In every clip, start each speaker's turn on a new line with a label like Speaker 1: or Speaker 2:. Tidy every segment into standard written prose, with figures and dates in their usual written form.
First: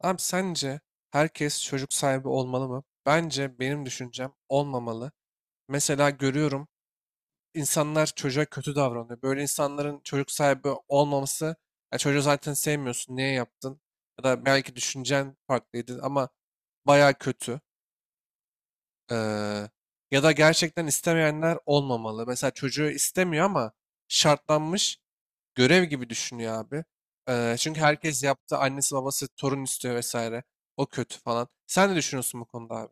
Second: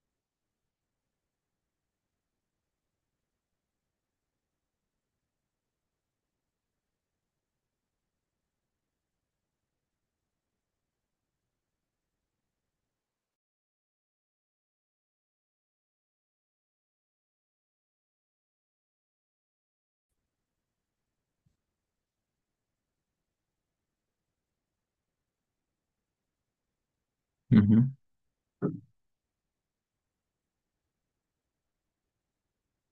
Speaker 1: Abi sence herkes çocuk sahibi olmalı mı? Bence benim düşüncem olmamalı. Mesela görüyorum insanlar çocuğa kötü davranıyor. Böyle insanların çocuk sahibi olmaması, ya çocuğu zaten sevmiyorsun, niye yaptın? Ya da belki düşüncen farklıydı ama baya kötü. Ee, Ya da gerçekten istemeyenler olmamalı. Mesela çocuğu istemiyor ama şartlanmış görev gibi düşünüyor abi.
Speaker 2: Hı
Speaker 1: Çünkü
Speaker 2: hı.
Speaker 1: herkes yaptı. Annesi babası torun istiyor vesaire. O kötü falan. Sen ne düşünüyorsun bu konuda abi?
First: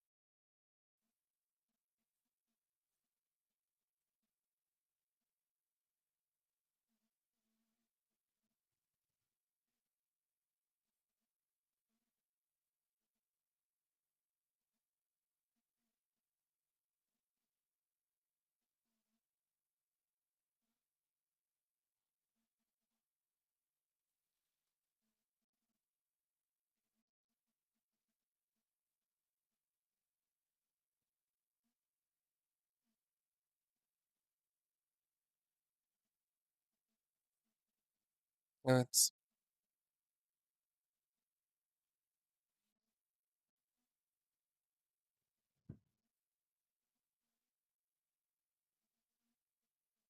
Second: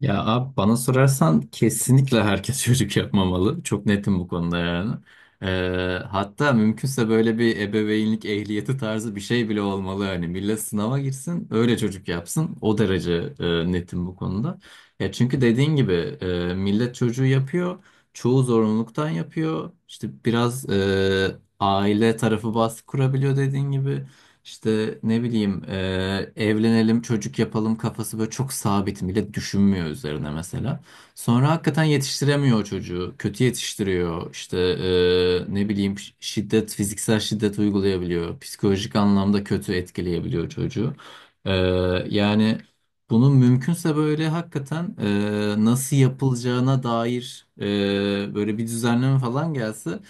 Speaker 2: Ya abi bana sorarsan kesinlikle herkes çocuk yapmamalı. Çok netim bu konuda yani. Ee, hatta mümkünse böyle bir ebeveynlik ehliyeti tarzı bir şey bile olmalı. Hani millet sınava girsin öyle çocuk yapsın. O derece netim bu konuda. Ya çünkü dediğin gibi millet çocuğu yapıyor. Çoğu zorunluluktan yapıyor. İşte biraz aile tarafı baskı kurabiliyor dediğin gibi. İşte ne bileyim evlenelim çocuk yapalım kafası böyle çok sabit bile düşünmüyor üzerine mesela. Sonra hakikaten yetiştiremiyor o çocuğu. Kötü yetiştiriyor. İşte ne bileyim şiddet fiziksel şiddet uygulayabiliyor. Psikolojik
Speaker 1: Evet.
Speaker 2: anlamda kötü etkileyebiliyor çocuğu. E, Yani bunun mümkünse böyle hakikaten nasıl yapılacağına dair böyle bir düzenleme falan gelse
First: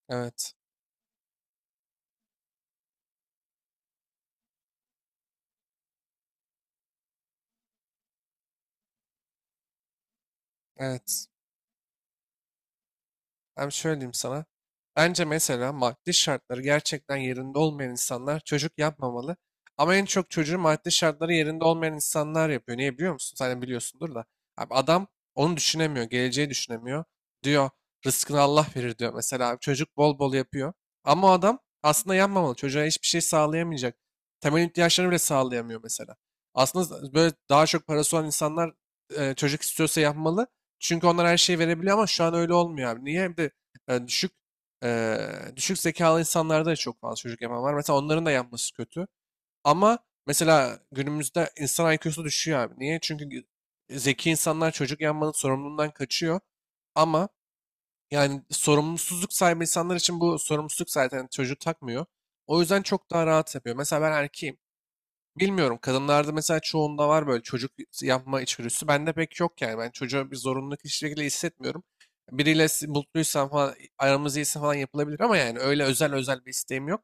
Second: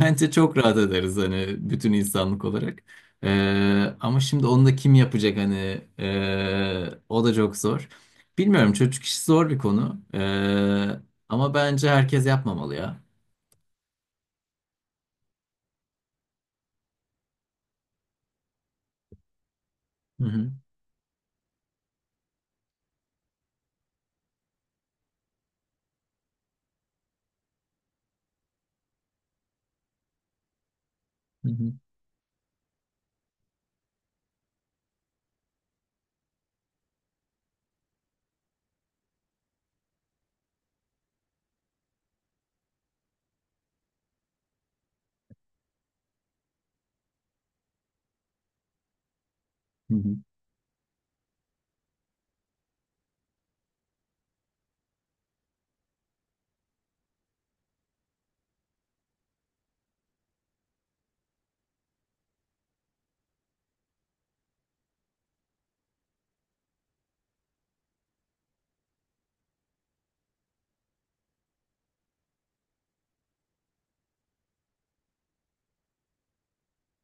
Speaker 2: bence
Speaker 1: Evet.
Speaker 2: çok rahat ederiz hani bütün insanlık olarak. Ama şimdi onu da kim yapacak hani. O da çok zor. Bilmiyorum, çocuk işi zor bir konu.
Speaker 1: Evet.
Speaker 2: Ama bence herkes yapmamalı ya.
Speaker 1: Hem şöyle diyeyim sana. Bence mesela maddi şartları gerçekten yerinde olmayan insanlar çocuk yapmamalı. Ama en
Speaker 2: Hı
Speaker 1: çok
Speaker 2: hı,
Speaker 1: çocuğu maddi şartları yerinde olmayan insanlar yapıyor. Niye biliyor musun? Sen de biliyorsundur da. Abi adam onu düşünemiyor. Geleceği düşünemiyor. Diyor rızkını Allah verir diyor. Mesela abi çocuk bol bol yapıyor. Ama o
Speaker 2: hı
Speaker 1: adam
Speaker 2: hı,
Speaker 1: aslında yapmamalı. Çocuğa hiçbir şey sağlayamayacak. Temel ihtiyaçlarını bile sağlayamıyor mesela. Aslında böyle daha çok parası olan insanlar çocuk istiyorsa yapmalı. Çünkü onlar her şeyi verebiliyor ama şu an öyle olmuyor abi. Niye? Hem de düşük e, düşük zekalı insanlarda da çok fazla çocuk yapan var. Mesela onların da yapması kötü.
Speaker 2: hı
Speaker 1: Ama mesela günümüzde insan IQ'su düşüyor abi. Niye? Çünkü zeki insanlar çocuk yapmanın sorumluluğundan kaçıyor. Ama yani sorumsuzluk sahibi insanlar için bu sorumsuzluk zaten çocuğu takmıyor. O yüzden çok daha rahat yapıyor. Mesela ben erkeğim. Bilmiyorum. Kadınlarda mesela çoğunda var böyle çocuk yapma içgüdüsü. Bende pek yok yani. Ben çocuğa bir zorunluluk hiçbir şekilde hissetmiyorum. Biriyle mutluysam falan, aramız iyiyse falan yapılabilir ama yani öyle özel özel bir isteğim yok.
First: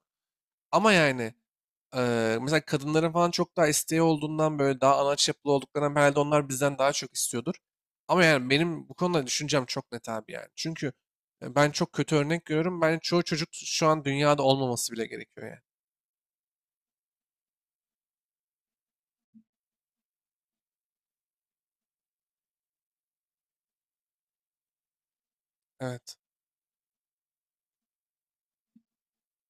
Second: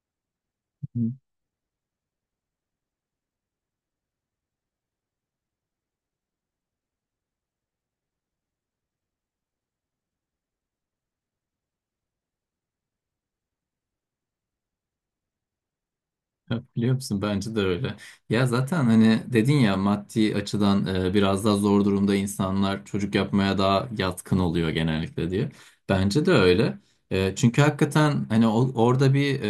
Speaker 1: Ama
Speaker 2: hı.
Speaker 1: yani mesela kadınların falan çok daha isteği olduğundan böyle daha anaç yapılı olduklarından herhalde onlar bizden daha çok istiyordur. Ama yani benim bu konuda düşüncem çok net abi yani. Çünkü ben çok kötü örnek görüyorum. Ben çoğu çocuk şu an dünyada olmaması bile gerekiyor yani.
Speaker 2: Ya biliyor musun? Bence de öyle. Ya zaten hani dedin ya maddi açıdan biraz daha zor durumda insanlar çocuk yapmaya daha yatkın oluyor genellikle diye.
Speaker 1: Evet.
Speaker 2: Bence de öyle. Çünkü hakikaten hani orada bir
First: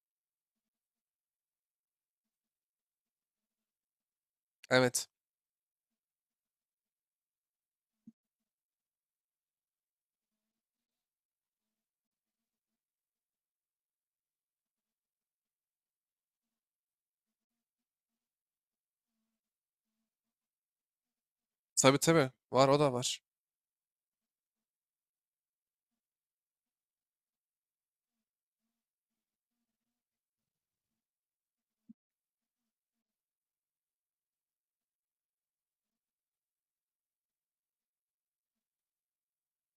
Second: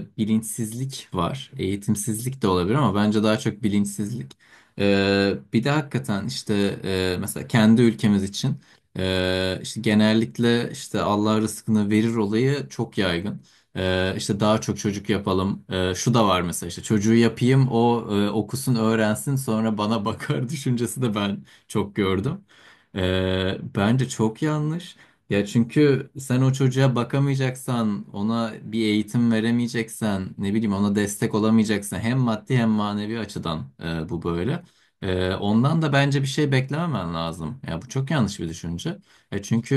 Speaker 2: bilinçsizlik var. Eğitimsizlik de olabilir ama bence daha çok bilinçsizlik.
Speaker 1: Evet.
Speaker 2: Bir de hakikaten işte mesela kendi ülkemiz için işte genellikle işte Allah rızkını verir olayı çok yaygın. İşte daha çok çocuk yapalım. Şu da var mesela işte çocuğu yapayım o okusun öğrensin sonra bana bakar düşüncesi de ben çok
Speaker 1: Tabii tabii.
Speaker 2: gördüm.
Speaker 1: Var o da var.
Speaker 2: Bence çok yanlış. Ya çünkü sen o çocuğa bakamayacaksan, ona bir eğitim veremeyeceksen, ne bileyim ona destek olamayacaksan hem maddi hem manevi açıdan bu böyle. Ondan da bence bir şey beklememen lazım. Ya bu çok yanlış bir düşünce. E çünkü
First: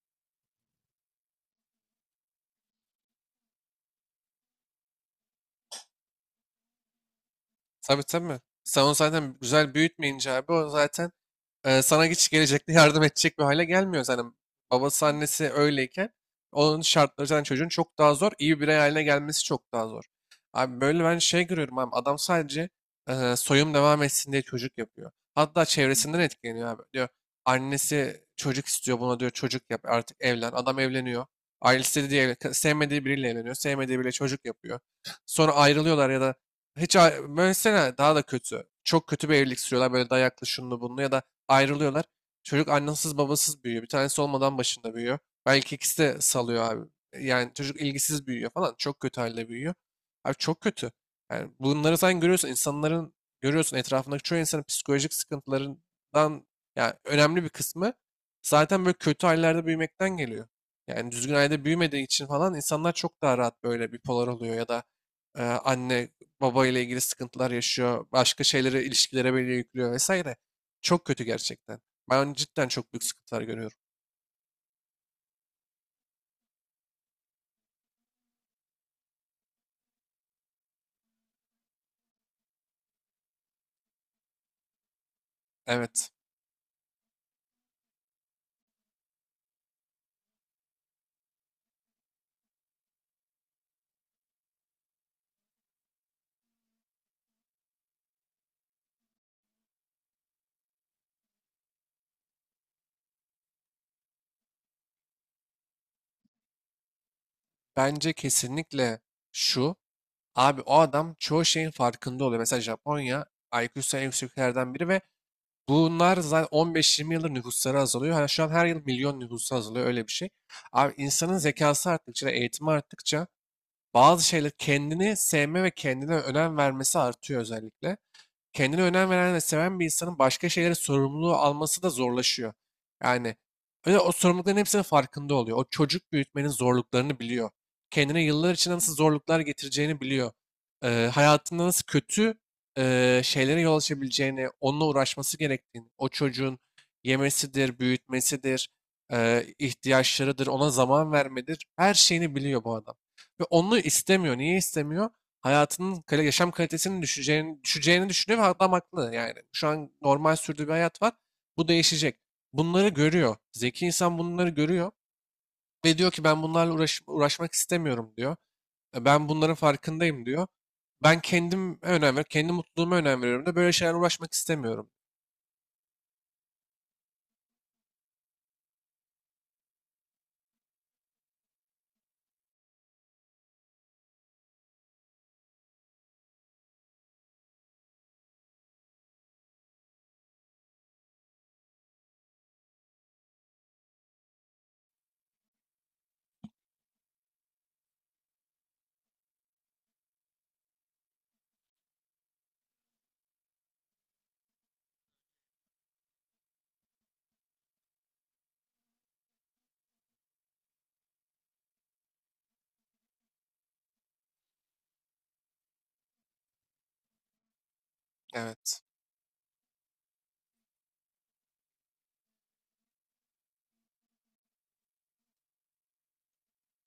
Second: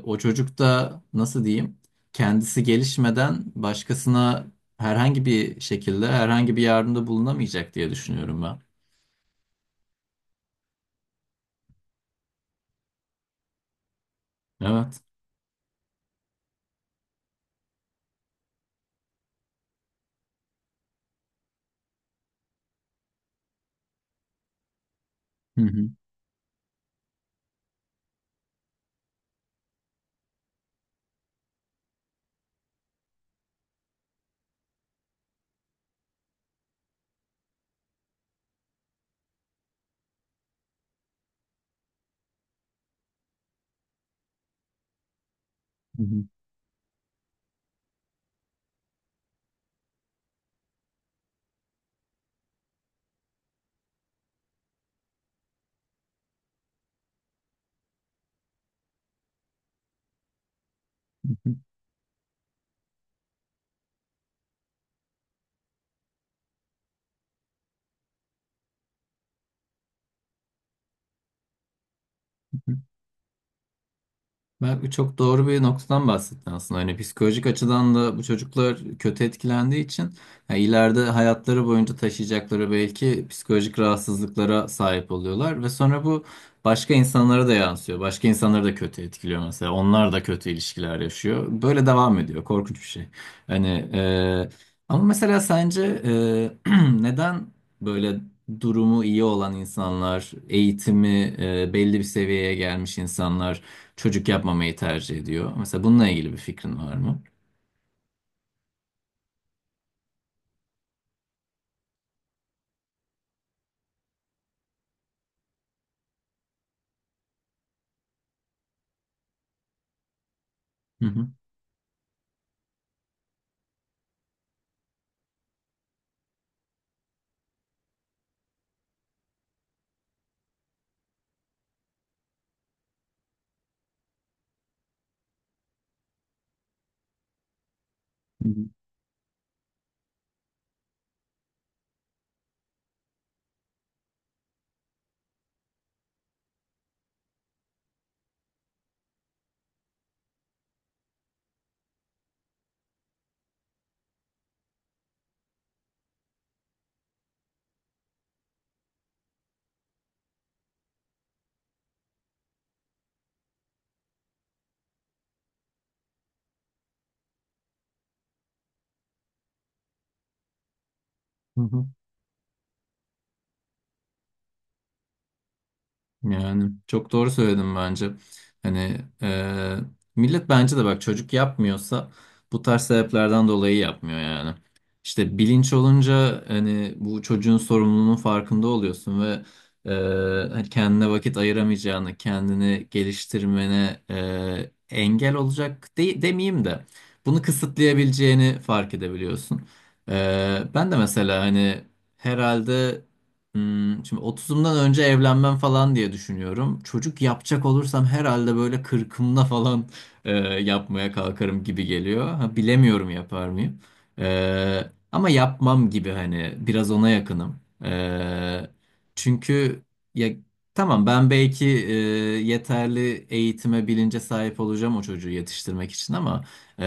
Speaker 2: e, o çocuk da nasıl diyeyim? Kendisi gelişmeden başkasına herhangi bir şekilde herhangi bir yardımda bulunamayacak diye
Speaker 1: Tabii tabii.
Speaker 2: düşünüyorum ben.
Speaker 1: Sen onu zaten güzel büyütmeyince abi o zaten sana hiç gelecekte yardım edecek bir hale gelmiyor. Zaten
Speaker 2: Evet.
Speaker 1: babası annesi öyleyken onun şartları zaten çocuğun çok daha zor. İyi bir birey haline gelmesi çok daha zor. Abi böyle ben şey görüyorum abi adam sadece soyum devam etsin diye çocuk yapıyor.
Speaker 2: Hı
Speaker 1: Hatta
Speaker 2: hı.
Speaker 1: çevresinden etkileniyor abi. Diyor annesi çocuk istiyor buna diyor çocuk yap artık evlen. Adam evleniyor. Ailesi de diye evlen- Sevmediği biriyle evleniyor. Sevmediği biriyle çocuk yapıyor. Sonra ayrılıyorlar ya da böylesine daha da kötü. Çok kötü bir evlilik sürüyorlar böyle dayaklı şunlu bunlu ya da ayrılıyorlar. Çocuk annesiz babasız büyüyor. Bir tanesi olmadan başında büyüyor. Belki ikisi
Speaker 2: Hı
Speaker 1: de
Speaker 2: hı.
Speaker 1: salıyor abi. Yani çocuk ilgisiz büyüyor falan. Çok kötü halde büyüyor. Abi çok kötü. Yani bunları sen görüyorsun. İnsanların görüyorsun etrafındaki çoğu insanın psikolojik sıkıntılarından yani önemli bir kısmı zaten böyle kötü hallerde büyümekten geliyor. Yani düzgün ailede büyümediği için falan insanlar çok daha rahat böyle bipolar oluyor ya da anne baba ile ilgili sıkıntılar yaşıyor. Başka şeylere, ilişkilere böyle yüklüyor vesaire. Çok kötü gerçekten. Ben cidden çok büyük sıkıntılar görüyorum.
Speaker 2: Bak, bu çok doğru bir noktadan bahsettin aslında. Hani psikolojik açıdan da bu çocuklar kötü etkilendiği için ya ileride hayatları boyunca taşıyacakları belki psikolojik rahatsızlıklara sahip oluyorlar ve sonra
Speaker 1: Evet.
Speaker 2: bu başka insanlara da yansıyor. Başka insanları da kötü etkiliyor mesela. Onlar da kötü ilişkiler yaşıyor. Böyle devam ediyor. Korkunç bir şey. Hani e, ama mesela sence neden böyle durumu iyi olan insanlar, eğitimi belli bir seviyeye gelmiş insanlar çocuk yapmamayı tercih ediyor. Mesela bununla ilgili bir fikrin var mı?
Speaker 1: Bence kesinlikle şu. Abi o adam çoğu şeyin farkında oluyor. Mesela Japonya IQ'su en yüksek biri ve bunlar zaten 15-20 yıldır nüfusları azalıyor. Hani şu an her yıl milyon nüfusu azalıyor öyle bir şey. Abi
Speaker 2: Hı hı.
Speaker 1: insanın zekası arttıkça, eğitimi arttıkça bazı şeyler kendini sevme ve kendine önem vermesi artıyor özellikle. Kendine önem veren ve seven bir insanın başka şeylere sorumluluğu alması da zorlaşıyor. Yani öyle o sorumlulukların hepsinin farkında oluyor. O çocuk büyütmenin zorluklarını biliyor. Kendine
Speaker 2: Hı
Speaker 1: yıllar
Speaker 2: hı.
Speaker 1: içinde nasıl zorluklar getireceğini biliyor. Hayatında nasıl kötü şeylere yol açabileceğini, onunla uğraşması gerektiğini, o çocuğun yemesidir, büyütmesidir, ihtiyaçlarıdır, ona zaman vermedir, her şeyini biliyor bu adam. Ve onu istemiyor. Niye istemiyor? Yaşam kalitesinin düşeceğini düşünüyor ve adam haklı yani. Şu an normal sürdüğü bir hayat var. Bu değişecek. Bunları görüyor. Zeki insan bunları görüyor ve diyor ki ben bunlarla uğraşmak istemiyorum diyor. " Ben bunların farkındayım diyor. Ben
Speaker 2: Hı
Speaker 1: kendim
Speaker 2: hı.
Speaker 1: önem veriyorum. Kendi mutluluğuma önem veriyorum da böyle şeylerle uğraşmak istemiyorum.
Speaker 2: Yani çok doğru söyledim bence. Hani e, millet bence de bak çocuk yapmıyorsa bu tarz sebeplerden dolayı yapmıyor yani. İşte bilinç olunca hani bu çocuğun sorumluluğunun farkında oluyorsun ve e, hani kendine vakit ayıramayacağını, kendini geliştirmene engel olacak demeyeyim de bunu kısıtlayabileceğini fark edebiliyorsun. Ben de mesela hani herhalde şimdi 30'umdan önce evlenmem falan diye düşünüyorum. Çocuk yapacak olursam herhalde böyle 40'ımda falan yapmaya kalkarım gibi geliyor. Ha, bilemiyorum yapar mıyım. Ama yapmam gibi, hani biraz ona yakınım. E,
Speaker 1: Evet.
Speaker 2: Çünkü ya tamam, ben belki yeterli eğitime bilince sahip olacağım o çocuğu yetiştirmek için ama e,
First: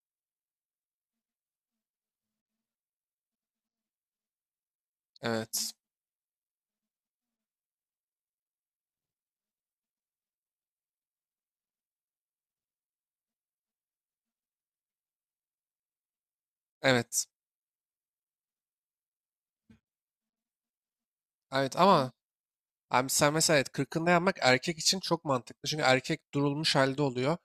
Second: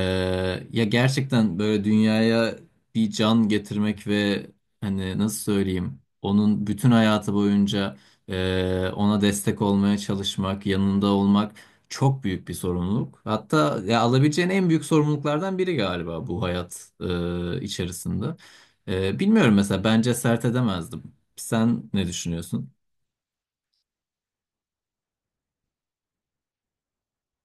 Speaker 2: ya gerçekten böyle dünyaya bir can getirmek ve hani nasıl
Speaker 1: Evet.
Speaker 2: söyleyeyim onun bütün hayatı boyunca ona destek olmaya çalışmak, yanında olmak çok büyük bir sorumluluk. Hatta ya, alabileceğin en büyük sorumluluklardan biri galiba bu hayat
Speaker 1: Evet.
Speaker 2: içerisinde. Bilmiyorum mesela, bence sert edemezdim.
Speaker 1: Evet
Speaker 2: Sen ne
Speaker 1: ama
Speaker 2: düşünüyorsun?
Speaker 1: abi sen mesela evet, kırkında yapmak erkek için çok mantıklı. Çünkü erkek durulmuş halde oluyor.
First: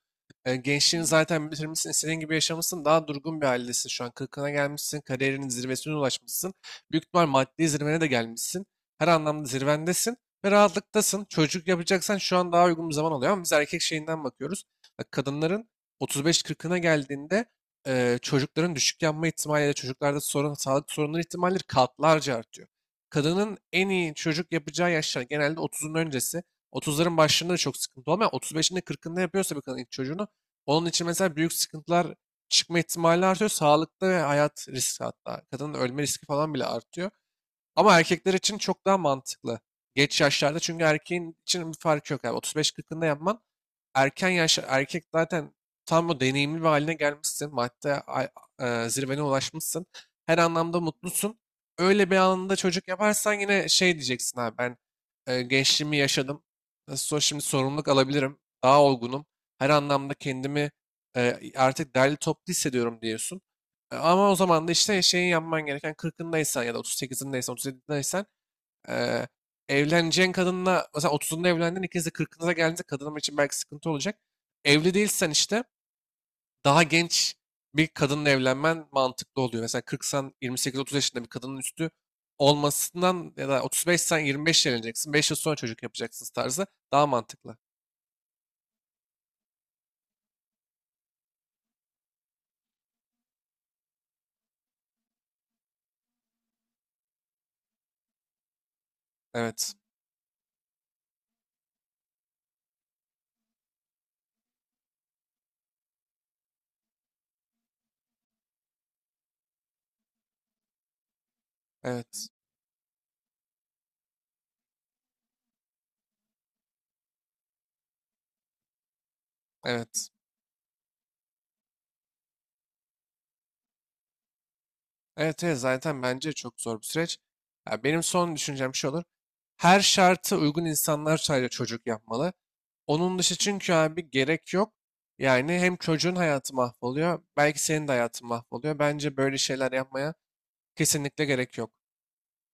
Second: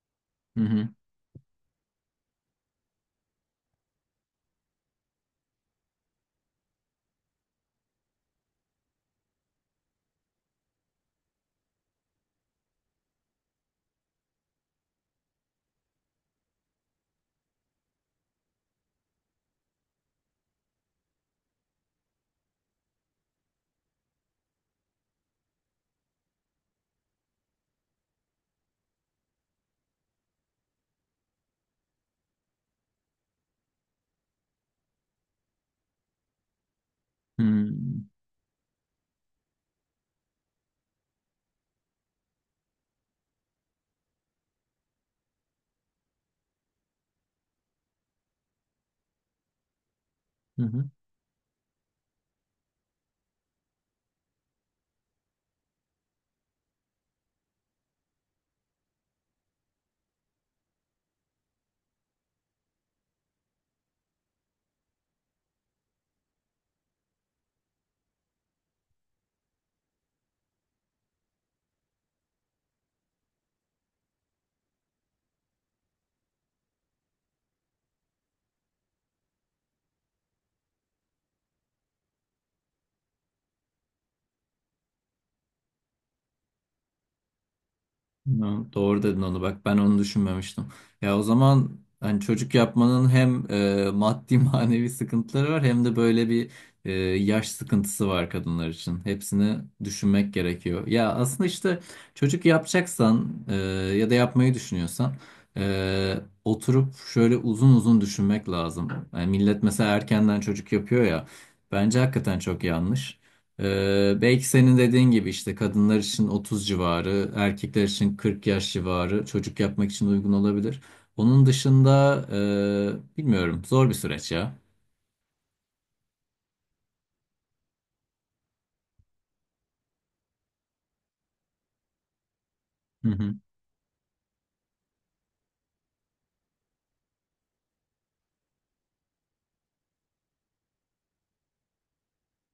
Speaker 2: Hı hı.
Speaker 1: Gençliğini zaten bitirmişsin, istediğin gibi yaşamışsın. Daha durgun bir haldesin şu an. Kırkına gelmişsin, kariyerinin zirvesine ulaşmışsın. Büyük ihtimal maddi zirvene de gelmişsin. Her anlamda zirvendesin ve rahatlıktasın. Çocuk yapacaksan şu an daha uygun bir zaman oluyor. Ama biz erkek şeyinden bakıyoruz. Bak, kadınların 35-40'ına geldiğinde çocukların düşük yanma ihtimali ya da çocuklarda sorun, sağlık sorunları ihtimalleri katlarca artıyor. Kadının en iyi çocuk yapacağı yaşlar genelde otuzun öncesi. Otuzların başlarında da çok sıkıntı olmuyor. Otuz beşinde, kırkında yapıyorsa bir kadın ilk çocuğunu onun için mesela büyük sıkıntılar çıkma ihtimali artıyor. Sağlıkta ve hayat riski hatta. Kadının ölme riski falan bile artıyor. Ama erkekler için çok daha mantıklı. Geç yaşlarda çünkü erkeğin için bir fark yok. Yani otuz beş kırkında yapman erken yaşta erkek zaten tam o deneyimli bir haline gelmişsin. Zirvene ulaşmışsın. Her
Speaker 2: Hı
Speaker 1: anlamda
Speaker 2: hı.
Speaker 1: mutlusun. Öyle bir anında çocuk yaparsan yine şey diyeceksin abi ben gençliğimi yaşadım. Nasıl olsa şimdi sorumluluk alabilirim. Daha olgunum. Her anlamda kendimi artık derli toplu hissediyorum diyorsun. Ama o zaman da işte şeyi yapman gereken kırkındaysan ya da otuz sekizindeysen, otuz 37'deysen Eee evleneceğin kadınla mesela 30'unda evlendin ikiniz de 40'ınıza geldiğinizde kadınım için belki sıkıntı olacak. Evli değilsen işte daha genç bir kadınla evlenmen mantıklı oluyor. Mesela kırksan, yirmi sekiz, otuz yaşında bir kadının üstü olmasından ya da 35'sen 25 evleneceksin. 5 yıl sonra çocuk yapacaksınız tarzı daha mantıklı.
Speaker 2: Ya, doğru dedin onu, bak ben onu düşünmemiştim. Ya o zaman hani çocuk yapmanın hem maddi manevi sıkıntıları var hem de böyle bir e, yaş sıkıntısı var kadınlar için. Hepsini
Speaker 1: Evet.
Speaker 2: düşünmek gerekiyor. Ya aslında işte çocuk yapacaksan ya da yapmayı düşünüyorsan e, oturup şöyle uzun uzun düşünmek lazım. Yani millet mesela erkenden çocuk yapıyor ya, bence
Speaker 1: Evet.
Speaker 2: hakikaten çok yanlış. Belki senin dediğin gibi işte kadınlar için 30 civarı, erkekler için 40 yaş civarı çocuk yapmak için
Speaker 1: Evet.
Speaker 2: uygun olabilir. Onun dışında bilmiyorum, zor bir süreç ya.
Speaker 1: Evet, evet zaten bence çok zor bir süreç. Ya benim son düşüncem şu olur. Her şartı uygun insanlar sadece çocuk yapmalı.
Speaker 2: Hı
Speaker 1: Onun
Speaker 2: hı.
Speaker 1: dışı çünkü abi gerek yok. Yani hem çocuğun hayatı mahvoluyor, belki senin de hayatın mahvoluyor. Bence böyle şeyler yapmaya kesinlikle gerek yok.